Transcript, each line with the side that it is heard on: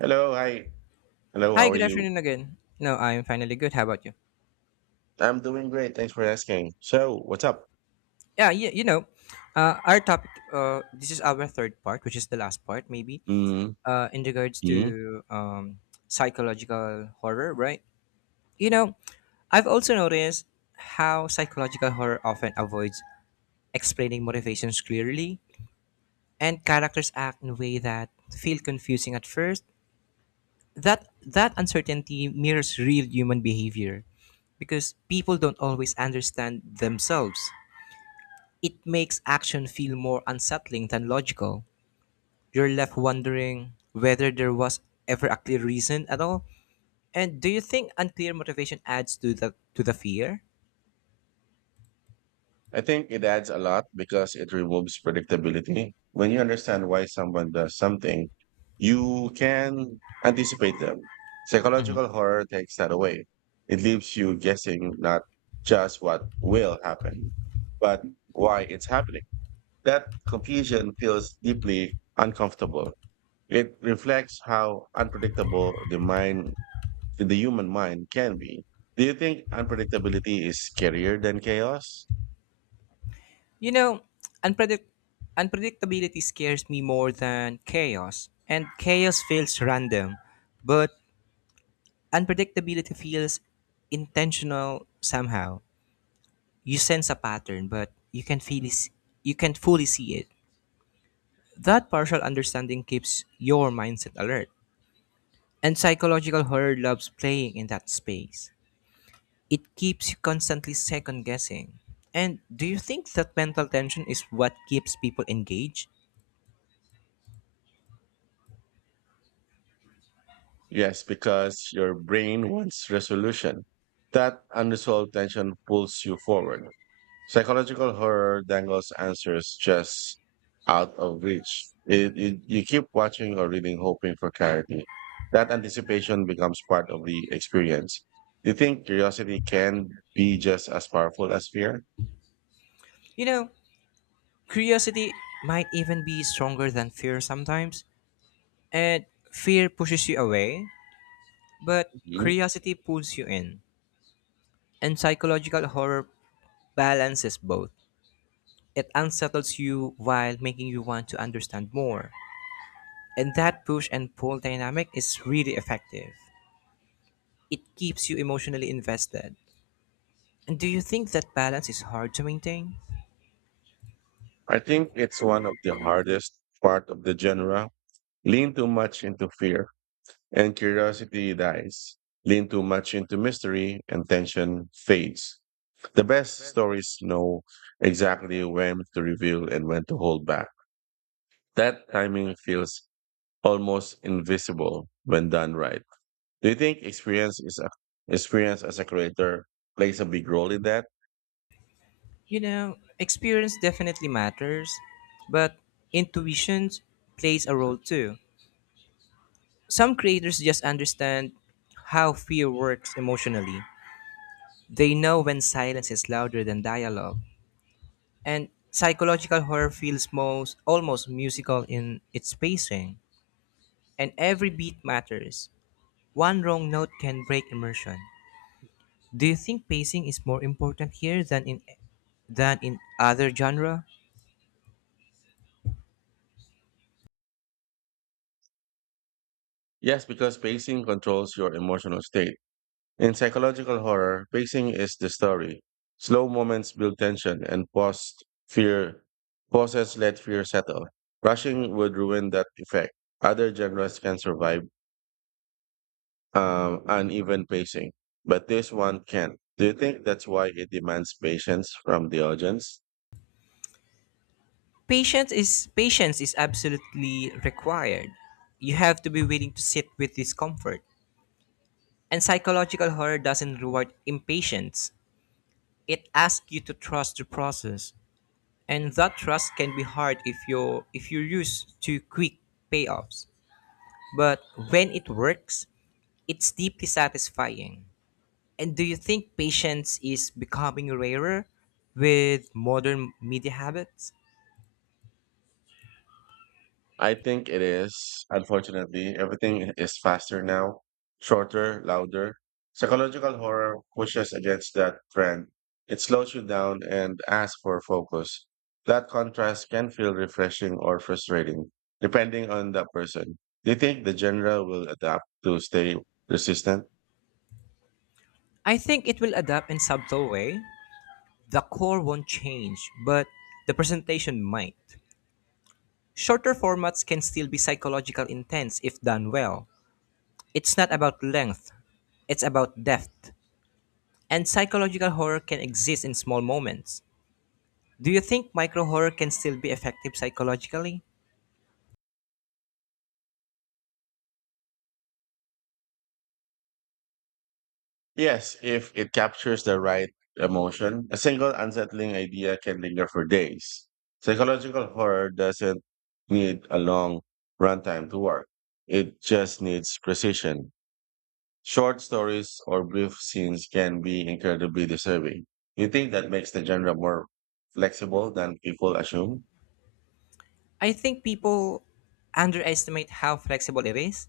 right: Hello, hi. Hello,
left: Hi,
right: how are
left: good
right: you?
left: afternoon again. No, I'm finally good. How about you?
right: I'm doing great. Thanks for asking. So, what's up?
left: Yeah, you, you know, our topic, this is our third part, which is the last part, maybe,
right: Mm-hmm.
left: in regards to psychological horror, right? You know, I've also noticed how psychological horror often avoids explaining motivations clearly, and characters act in a way that feel confusing at first. That uncertainty mirrors real human behavior, because people don't always understand themselves. It makes action feel more unsettling than logical. You're left wondering whether there was ever a clear reason at all. And do you think unclear motivation adds to the fear?
right: I think it adds a lot because it removes predictability. When you understand why someone does something, you can anticipate them. Psychological horror takes that away. It leaves you guessing not just what will happen, but why it's happening. That confusion feels deeply uncomfortable. It reflects how unpredictable the mind in the human mind can be. Do you think unpredictability is scarier than chaos?
left: You know, unpredict- Unpredictability scares me more than chaos, and chaos feels random, but unpredictability feels intentional somehow. You sense a pattern, but you can't fully see it. That partial understanding keeps your mindset alert. And psychological horror loves playing in that space. It keeps you constantly second guessing. And do you think that mental tension is what keeps people engaged?
right: Yes, because your brain wants resolution. That unresolved tension pulls you forward. Psychological horror dangles answers just out of reach. You keep watching or reading, hoping for clarity. That anticipation becomes part of the experience. Do you think curiosity can be just as powerful as fear?
left: You know, Curiosity might even be stronger than fear sometimes. And fear pushes you away, but
right: Mhm.
left: curiosity pulls you in. And psychological horror balances both. It unsettles you while making you want to understand more. And that push and pull dynamic is really effective. It keeps you emotionally invested. And do you think that balance is hard to maintain?
right: I think it's one of the hardest part of the genre. Lean too much into fear and curiosity dies. Lean too much into mystery and tension fades. The best stories know exactly when to reveal and when to hold back. That timing feels almost invisible when done right. Do you think experience as a creator plays a big role in that?
left: Experience definitely matters, but intuition plays a role too. Some creators just understand how fear works emotionally. They know when silence is louder than dialogue. And psychological horror feels most almost musical in its pacing. And every beat matters. One wrong note can break immersion. Do you think pacing is more important here than in other genre?
right: Yes, because pacing controls your emotional state. In psychological horror, pacing is the story. Slow moments build tension and fear pauses let fear settle. Rushing would ruin that effect. Other genres can survive uneven pacing, but this one can't. Do you think that's why it demands patience from the audience?
left: Patience is absolutely required. You have to be willing to sit with discomfort. And psychological horror doesn't reward impatience. It asks you to trust the process. And that trust can be hard if you are if you're used to quick payoffs. But when it works, it's deeply satisfying. And do you think patience is becoming rarer with modern media habits?
right: I think it is, unfortunately. Everything is faster now, shorter, louder. Psychological horror pushes against that trend. It slows you down and asks for focus. That contrast can feel refreshing or frustrating, depending on the person. Do you think the genre will adapt to stay resistant?
left: I think it will adapt in subtle way. The core won't change, but the presentation might. Shorter formats can still be psychological intense if done well. It's not about length, it's about depth. And psychological horror can exist in small moments. Do you think micro horror can still be effective psychologically?
right: Yes, if it captures the right emotion, a single unsettling idea can linger for days. Psychological horror doesn't need a long runtime to work. It just needs precision. Short stories or brief scenes can be incredibly disturbing. You think that makes the genre more flexible than people assume?
left: I think people underestimate how flexible it is.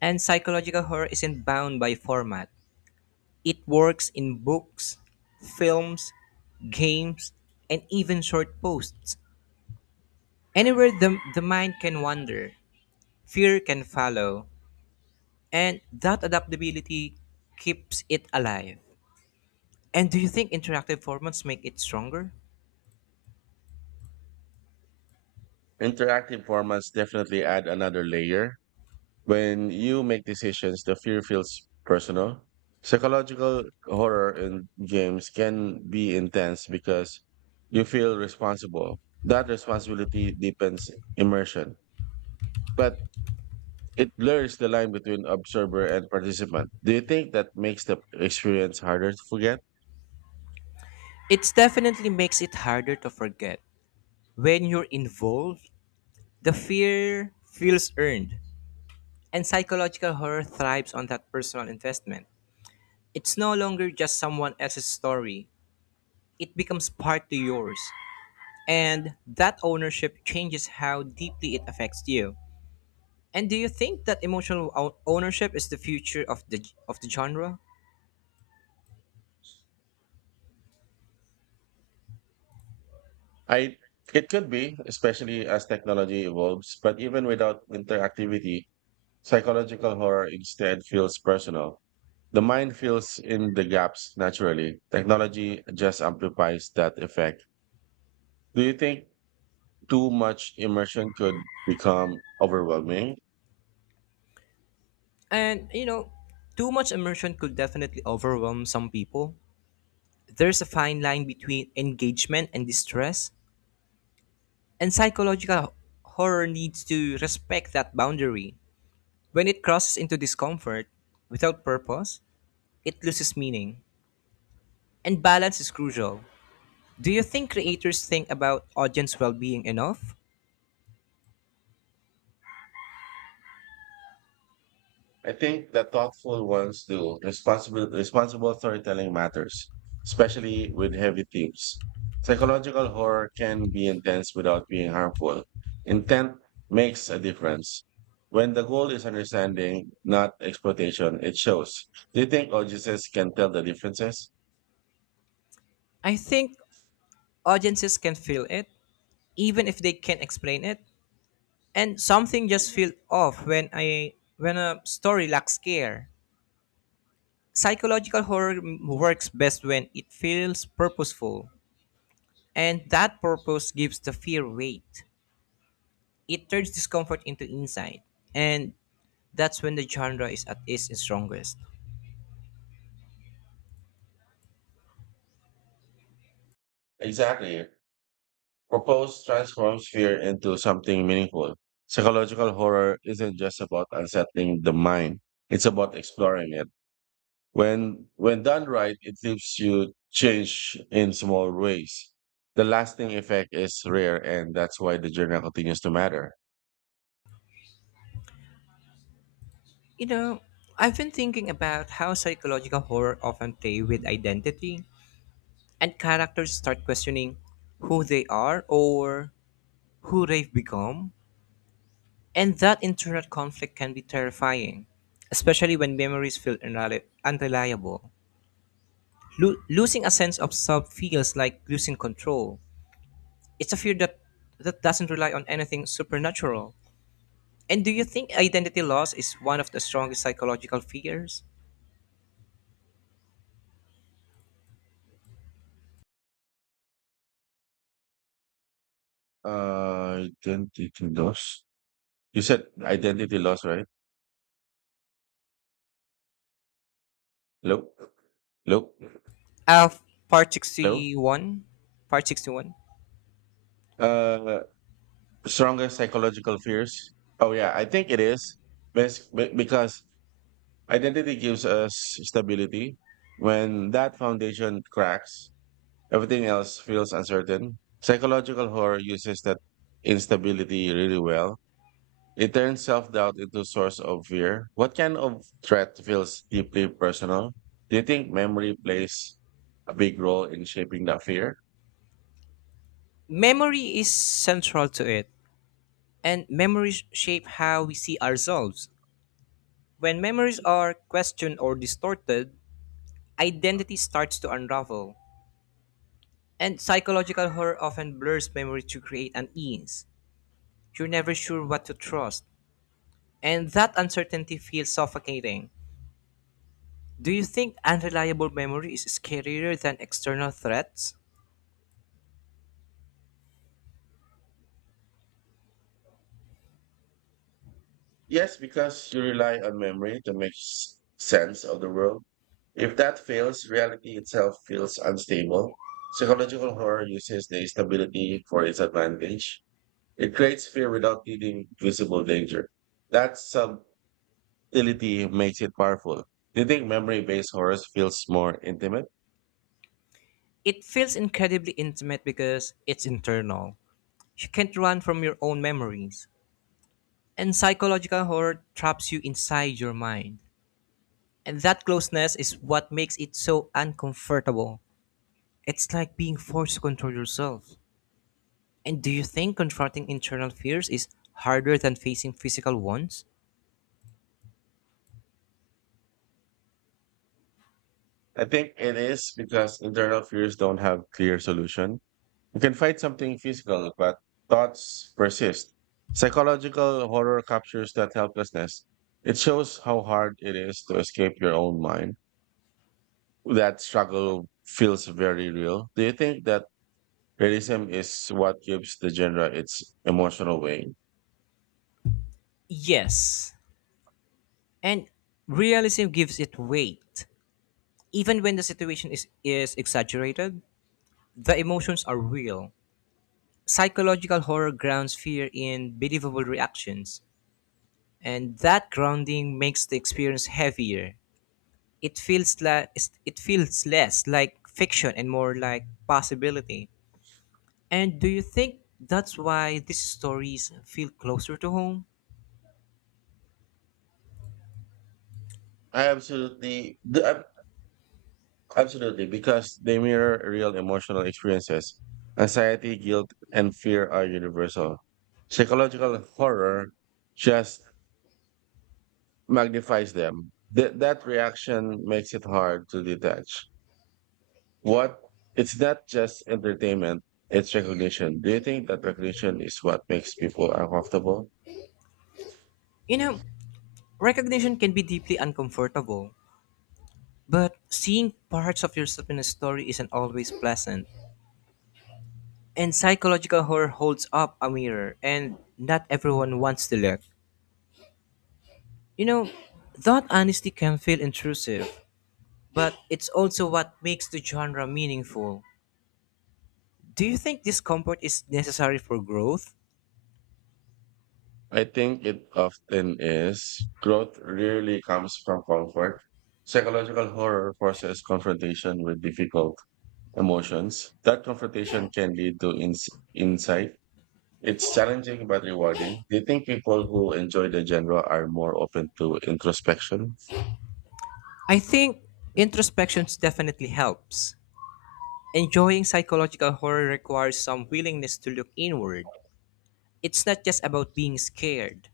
left: And psychological horror isn't bound by format. It works in books, films, games, and even short posts. Anywhere the mind can wander, fear can follow, and that adaptability keeps it alive. And do you think interactive formats make it stronger?
right: Interactive formats definitely add another layer. When you make decisions, the fear feels personal. Psychological horror in games can be intense because you feel responsible. That responsibility deepens immersion, but it blurs the line between observer and participant. Do you think that makes the experience harder to forget?
left: It definitely makes it harder to forget. When you're involved, the fear feels earned, and psychological horror thrives on that personal investment. It's no longer just someone else's story, it becomes part to yours. And that ownership changes how deeply it affects you. And do you think that emotional ownership is the future of the genre?
right: I it could be, especially as technology evolves, but even without interactivity, psychological horror instead feels personal. The mind fills in the gaps naturally. Technology just amplifies that effect. Do you think too much immersion could become overwhelming?
left: And you know, Too much immersion could definitely overwhelm some people. There's a fine line between engagement and distress, and psychological horror needs to respect that boundary. When it crosses into discomfort without purpose, it loses meaning. And balance is crucial. Do you think creators think about audience well being enough?
right: I think the thoughtful ones do. Responsible storytelling matters, especially with heavy themes. Psychological horror can be intense without being harmful. Intent makes a difference. When the goal is understanding, not exploitation, it shows. Do you think audiences can tell the differences?
left: I think audiences can feel it, even if they can't explain it. And something just feels off when a story lacks care. Psychological horror works best when it feels purposeful, and that purpose gives the fear weight. It turns discomfort into insight, and that's when the genre is at its strongest.
right: Exactly. Propose transforms fear into something meaningful. Psychological horror isn't just about unsettling the mind. It's about exploring it. When done right, it leaves you change in small ways. The lasting effect is rare and that's why the journal continues to matter.
left: You know, I've been thinking about how psychological horror often play with identity, and characters start questioning who they are or who they've become, and that internal conflict can be terrifying, especially when memories feel unreliable. Lo- losing a sense of self feels like losing control. It's a fear that doesn't rely on anything supernatural. And do you think identity loss is one of the strongest psychological fears?
right: Identity loss. You said identity loss, right? Hello? Hello?
left: Of Part
right: Hello?
left: 61, Part 61,
right: Uh Strongest psychological fears. Oh yeah, I think it is, because identity gives us stability. When that foundation cracks, everything else feels uncertain. Psychological horror uses that instability really well. It turns self-doubt into a source of fear. What kind of threat feels deeply personal? Do you think memory plays a big role in shaping that fear?
left: memory is central to it, and memories shape how we see ourselves. When memories are questioned or distorted, identity starts to unravel, and psychological horror often blurs memory to create unease. You're never sure what to trust, and that uncertainty feels suffocating. Do you think unreliable memory is scarier than external threats?
right: Yes, because you rely on memory to make sense of the world. If that fails, reality itself feels unstable. Psychological horror uses the instability for its advantage. It creates fear without needing visible danger. That subtlety makes it powerful. Do you think memory based horror feels more intimate?
left: It feels incredibly intimate because it's internal. You can't run from your own memories. And psychological horror traps you inside your mind. And that closeness is what makes it so uncomfortable. It's like being forced to control yourself. And do you think confronting internal fears is harder than facing physical ones?
right: I think it is because internal fears don't have clear solution. You can fight something physical, but thoughts persist. Psychological horror captures that helplessness. It shows how hard it is to escape your own mind. That struggle feels very real. Do you think that realism is what gives the genre its emotional weight.
left: Yes. And realism gives it weight. Even when the situation is exaggerated, the emotions are real. Psychological horror grounds fear in believable reactions and that grounding makes the experience heavier. It feels like it feels less like fiction and more like possibility. And do you think that's why these stories feel closer to home?
right: I absolutely, the, ab- absolutely, because they mirror real emotional experiences. Anxiety, guilt, and fear are universal. Psychological horror just magnifies them. That reaction makes it hard to detach. What It's not just entertainment, it's recognition. Do you think that recognition is what makes people uncomfortable?
left: You know, Recognition can be deeply uncomfortable, but seeing parts of yourself in a story isn't always pleasant. And psychological horror holds up a mirror, and not everyone wants to look. You know, that honesty can feel intrusive, but it's also what makes the genre meaningful. Do you think discomfort is necessary for growth?
right: I think it often is. Growth rarely comes from comfort. Psychological horror forces confrontation with difficult emotions. That confrontation can lead to insight. It's challenging but rewarding. Do you think people who enjoy the genre are more open to introspection?
left: I think introspection definitely helps. Enjoying psychological horror requires some willingness to look inward. It's not just about being scared,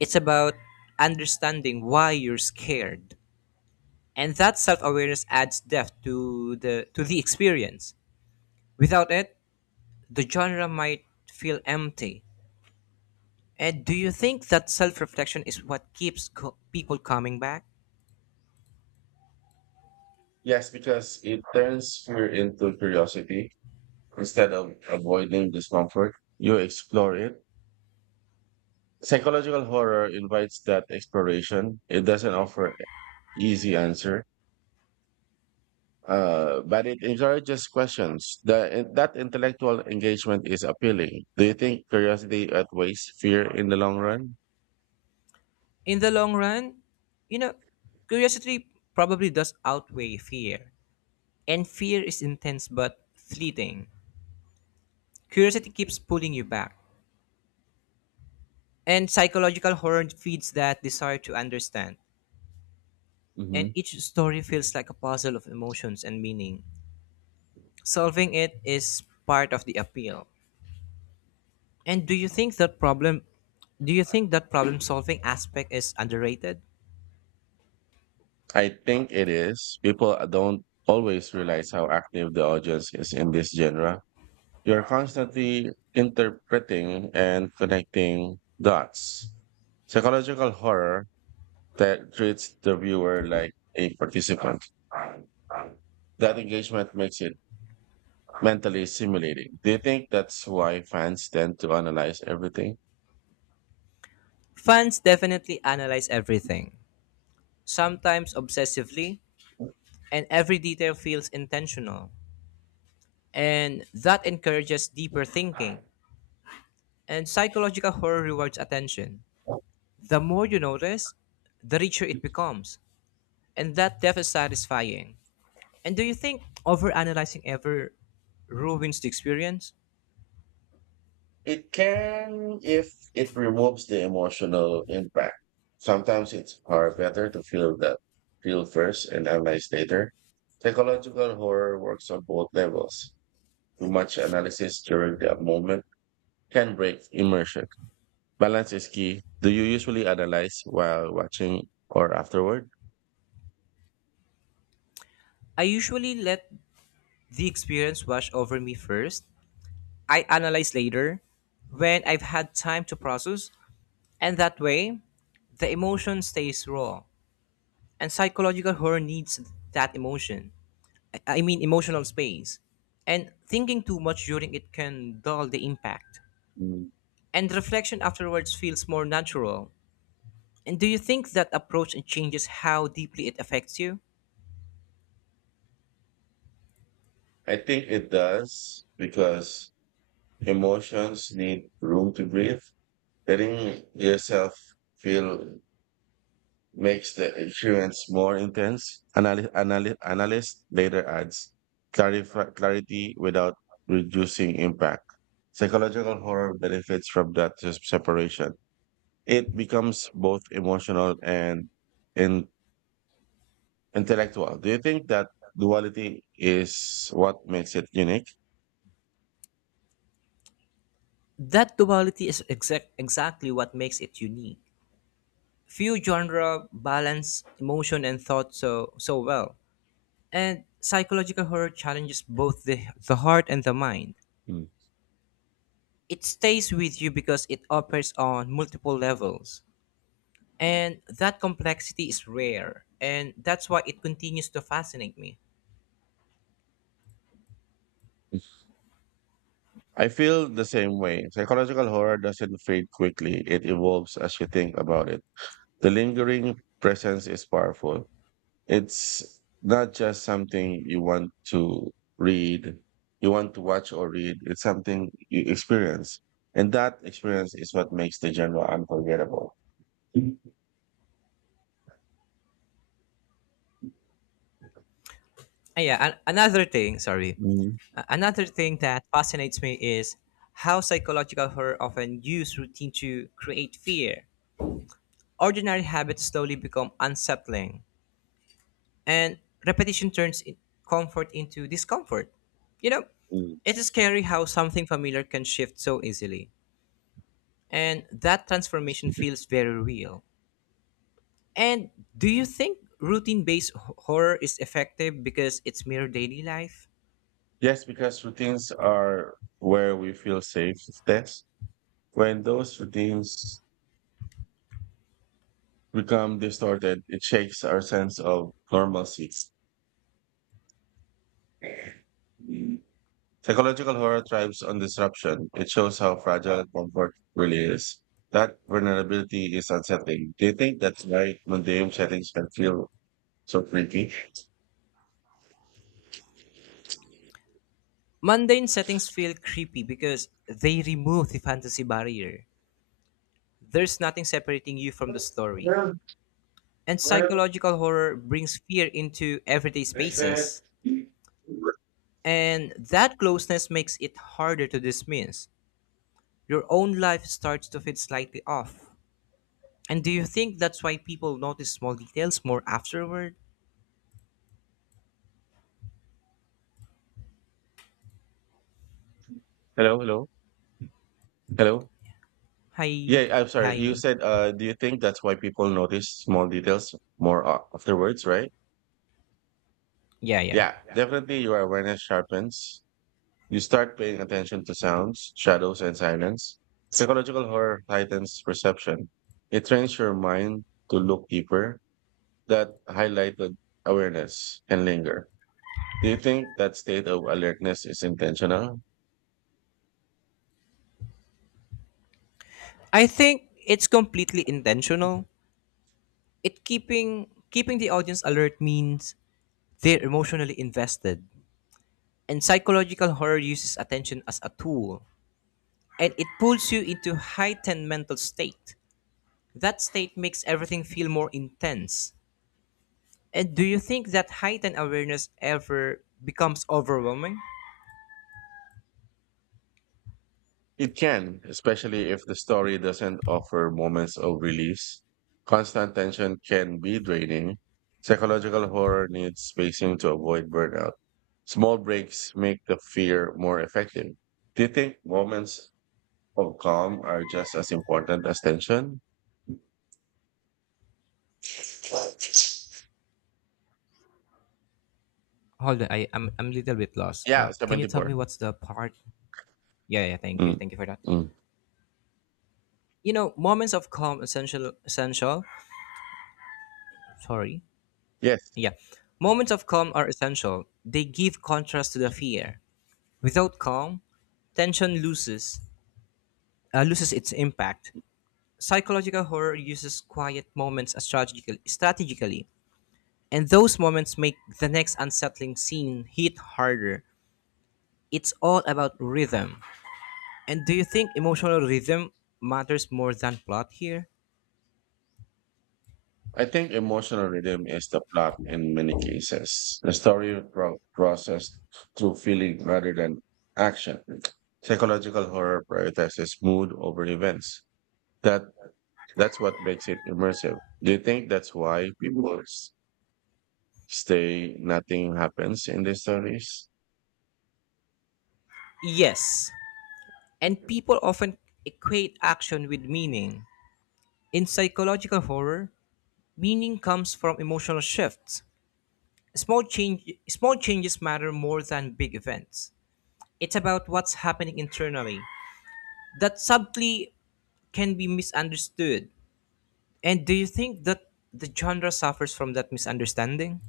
left: it's about understanding why you're scared. And that self-awareness adds depth to the experience. Without it, the genre might feel empty. And do you think that self reflection is what keeps people coming back?
right: Yes, because it turns fear into curiosity. Instead of avoiding discomfort, you explore it. Psychological horror invites that exploration. It doesn't offer easy answer, but it encourages questions. That intellectual engagement is appealing. Do you think curiosity outweighs fear in the long run?
left: In the long run, you know, curiosity probably does outweigh fear. And fear is intense but fleeting. Curiosity keeps pulling you back. And psychological horror feeds that desire to understand. And
right: Hmm.
left: each story feels like a puzzle of emotions and meaning. Solving it is part of the appeal. And do you think that problem solving aspect is underrated?
right: I think it is. People don't always realize how active the audience is in this genre. You're constantly interpreting and connecting dots. Psychological horror that treats the viewer like a participant. That engagement makes it mentally stimulating. Do you think that's why fans tend to analyze everything?
left: Fans definitely analyze everything, sometimes obsessively, and every detail feels intentional. And that encourages deeper thinking. And psychological horror rewards attention. The more you notice, the richer it becomes. And that depth is satisfying. And do you think overanalyzing ever ruins the experience?
right: It can if it removes the emotional impact. Sometimes it's far better to feel first and analyze later. Psychological horror works on both levels. Too much analysis during the moment can break immersion. Balance is key. Do you usually analyze while watching or afterward?
left: I usually let the experience wash over me first. I analyze later when I've had time to process. And that way, the emotion stays raw. And psychological horror needs that emotion. I mean, emotional space. And thinking too much during it can dull the impact.
right: Mm.
left: And reflection afterwards feels more natural. And do you think that approach changes how deeply it affects you?
right: I think it does because emotions need room to breathe. Letting yourself feel makes the experience more intense. Analyst later adds clarity without reducing impact. Psychological horror benefits from that separation. It becomes both emotional and in- intellectual. Do you think that duality is what makes it unique?
left: That duality is exactly what makes it unique. Few genre balance emotion and thought so well. And psychological horror challenges both the heart and the mind.
right: Mm.
left: It stays with you because it operates on multiple levels. And that complexity is rare. And that's why it continues to fascinate me.
right: I feel the same way. Psychological horror doesn't fade quickly, it evolves as you think about it. The lingering presence is powerful. It's not just something you want to read, you want to watch or read, it's something you experience. And that experience is what makes the genre unforgettable. Mhm.
left: Another thing, sorry. Another thing that fascinates me is how psychological horror often use routine to create fear. Ordinary habits slowly become unsettling, and repetition turns comfort into discomfort. You know,
right: Mm.
left: it's scary how something familiar can shift so easily. And that transformation feels very real. And do you think routine based horror is effective because it's mere daily life?
right: Yes, because routines are where we feel safe. That's when those routines become distorted, it shakes our sense of normalcy. Psychological horror thrives on disruption. It shows how fragile comfort really is. That vulnerability is unsettling. Do you think that's why museum settings can feel so freaky?
left: Mundane settings feel creepy because they remove the fantasy barrier. There's nothing separating you from the story.
right: Hello,
left: And psychological horror brings fear into everyday spaces. And that closeness makes it harder to dismiss. Your own life starts to feel slightly off. And do you think that's why people notice small details more afterward?
right: hello, hello.
left: Hi,
right: Yeah, I'm sorry. You
left: hi.
right: said, do you think that's why people notice small details more afterwards, right?
left: Yeah, yeah.
right: Yeah, definitely your awareness sharpens. You start paying attention to sounds, shadows, and silence. Psychological horror heightens perception. It trains your mind to look deeper, that highlighted awareness can linger. Do you think that state of alertness is intentional?
left: I think it's completely intentional. It keeping the audience alert means they're emotionally invested. And psychological horror uses attention as a tool, and it pulls you into heightened mental state. That state makes everything feel more intense. And do you think that heightened awareness ever becomes overwhelming?
right: It can, especially if the story doesn't offer moments of release. Constant tension can be draining. Psychological horror needs spacing to avoid burnout. Small breaks make the fear more effective. Do you think moments of calm are just as important as tension?
left: Hold on, I'm a little bit lost.
right: Yeah,
left: Can you tell
right: 74.
left: me what's the part? Yeah, yeah.
right: Mm.
left: Thank you for that.
right: Mm.
left: You know, moments of calm essential essential sorry
right: Yes.
left: yeah Moments of calm are essential. They give contrast to the fear. Without calm, tension loses its impact. Psychological horror uses quiet moments as strategically, and those moments make the next unsettling scene hit harder. It's all about rhythm. And do you think emotional rhythm matters more than plot here?
right: I think emotional rhythm is the plot in many cases. The story processed through feeling rather than action. Psychological horror prioritizes mood over events. That that's what makes it immersive. Do you think that's why people stay nothing happens in these stories?
left: Yes. And people often equate action with meaning. In psychological horror, meaning comes from emotional shifts. Small changes matter more than big events. It's about what's happening internally that subtly can be misunderstood. And do you think that the genre suffers from that misunderstanding?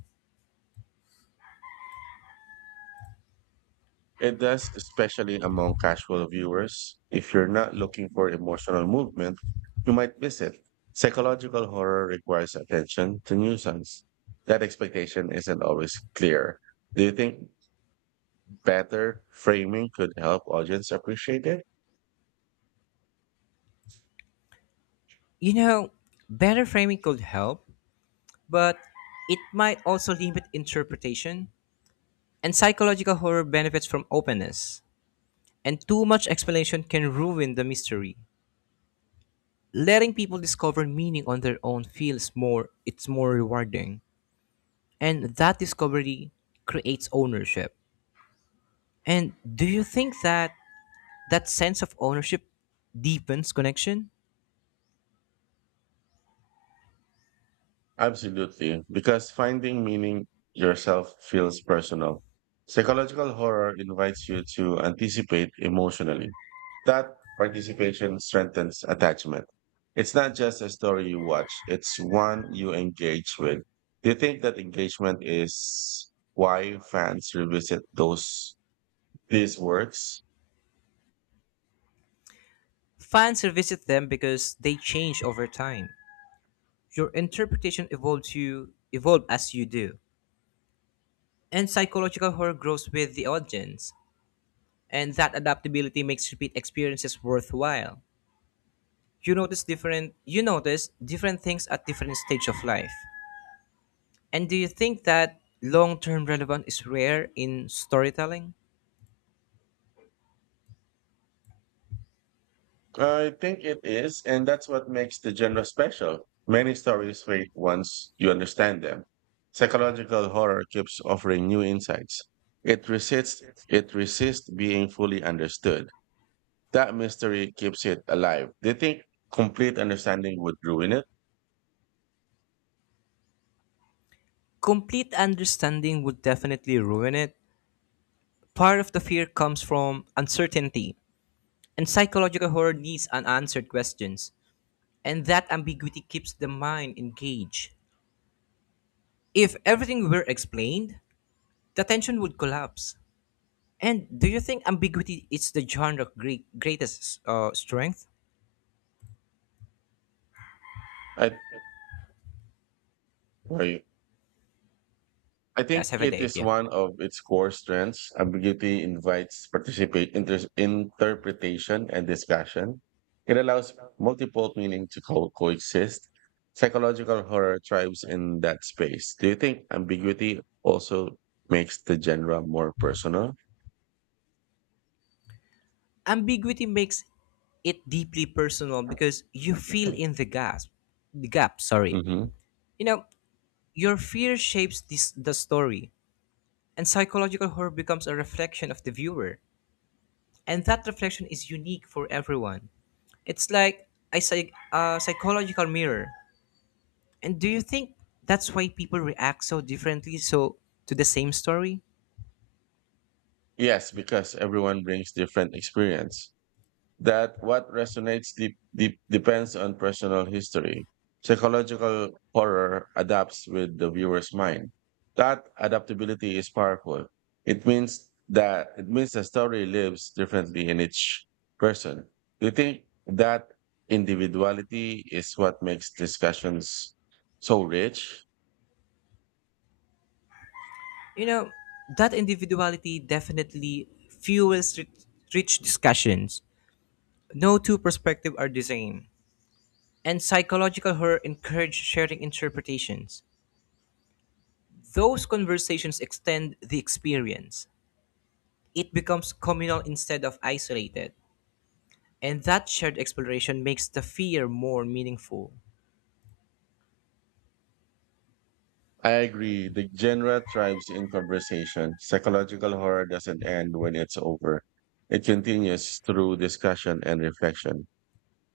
right: It does, especially among casual viewers. If you're not looking for emotional movement, you might miss it. Psychological horror requires attention to nuisance. That expectation isn't always clear. Do you think better framing could help audience appreciate it?
left: You know, Better framing could help, but it might also limit interpretation. And psychological horror benefits from openness. And too much explanation can ruin the mystery. Letting people discover meaning on their own feels more it's more rewarding, and that discovery creates ownership. And do you think that sense of ownership deepens connection?
right: Absolutely, because finding meaning yourself feels personal. Psychological horror invites you to anticipate emotionally. That participation strengthens attachment. It's not just a story you watch, it's one you engage with. Do you think that engagement is why fans revisit those these works?
left: Fans revisit them because they change over time. Your interpretation evolves you evolve as you do. And psychological horror grows with the audience, and that adaptability makes repeat experiences worthwhile. You notice different things at different stage of life. And do you think that long-term relevance is rare in storytelling?
right: I think it is, and that's what makes the genre special. Many stories fade once you understand them. Psychological horror keeps offering new insights. It resists it resists being fully understood. That mystery keeps it alive. Do you think complete understanding would ruin it?
left: Complete understanding would definitely ruin it. Part of the fear comes from uncertainty, and psychological horror needs unanswered questions, and that ambiguity keeps the mind engaged. If everything were explained, the tension would collapse. And do you think ambiguity is the greatest strength?
right: I or I
left: Yeah,
right: think
left: seven to
right: it
left: eight,
right: is
left: yeah.
right: one of its core strengths. Ambiguity invites participate interpretation and discussion. It allows multiple meaning to coexist. Psychological horror thrives in that space. Do you think ambiguity also makes the genre more personal?
left: Ambiguity makes it deeply personal because you feel in the gap, sorry.
right: Hmm.
left: You know, your fear shapes this the story, and psychological horror becomes a reflection of the viewer, and that reflection is unique for everyone. It's like a psychological mirror. And do you think that's why people react so differently to the same story?
right: Yes, because everyone brings different experience. That what resonates deep depends on personal history. Psychological horror adapts with the viewer's mind. That adaptability is powerful. It means the story lives differently in each person. Do you think that individuality is what makes discussions so rich?
left: you know that individuality definitely fuels rich discussions. No two perspectives are the same, and psychological horror encourages sharing interpretations. Those conversations extend the experience. It becomes communal instead of isolated, and that shared exploration makes the fear more meaningful.
right: I agree. The genre thrives in conversation. Psychological horror doesn't end when it's over. It continues through discussion and reflection.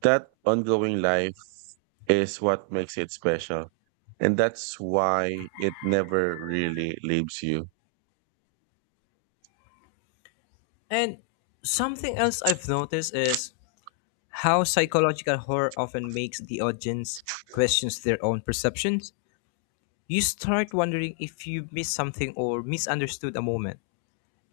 right: That ongoing life is what makes it special. And that's why it never really leaves you.
left: And something else I've noticed is how psychological horror often makes the audience questions their own perceptions. You start wondering if you missed something or misunderstood a moment.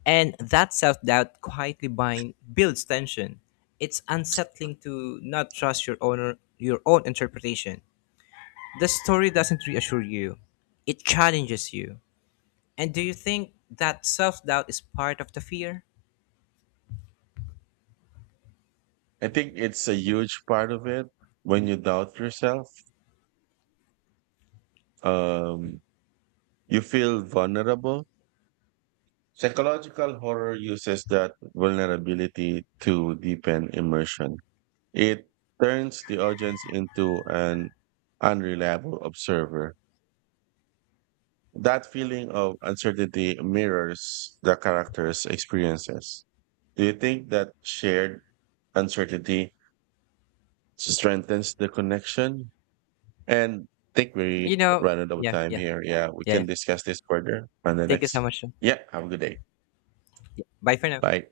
left: And that self doubt builds tension. It's unsettling to not trust your own interpretation. The story doesn't reassure you, it challenges you. And do you think that self doubt is part of the fear?
right: I think it's a huge part of it. When you doubt yourself, um, you feel vulnerable. Psychological horror uses that vulnerability to deepen immersion. It turns the audience into an unreliable observer. That feeling of uncertainty mirrors the character's experiences. Do you think that shared uncertainty strengthens the connection? And I think
left: You
right: we
left: know,
right: run out of
left: yeah,
right: time
left: yeah,
right: here. Yeah, we
left: yeah.
right: can discuss this further on the
left: Thank you so
right: next.
left: much.
right: Yeah, have a good day.
left: Yeah. Bye for now.
right: Bye.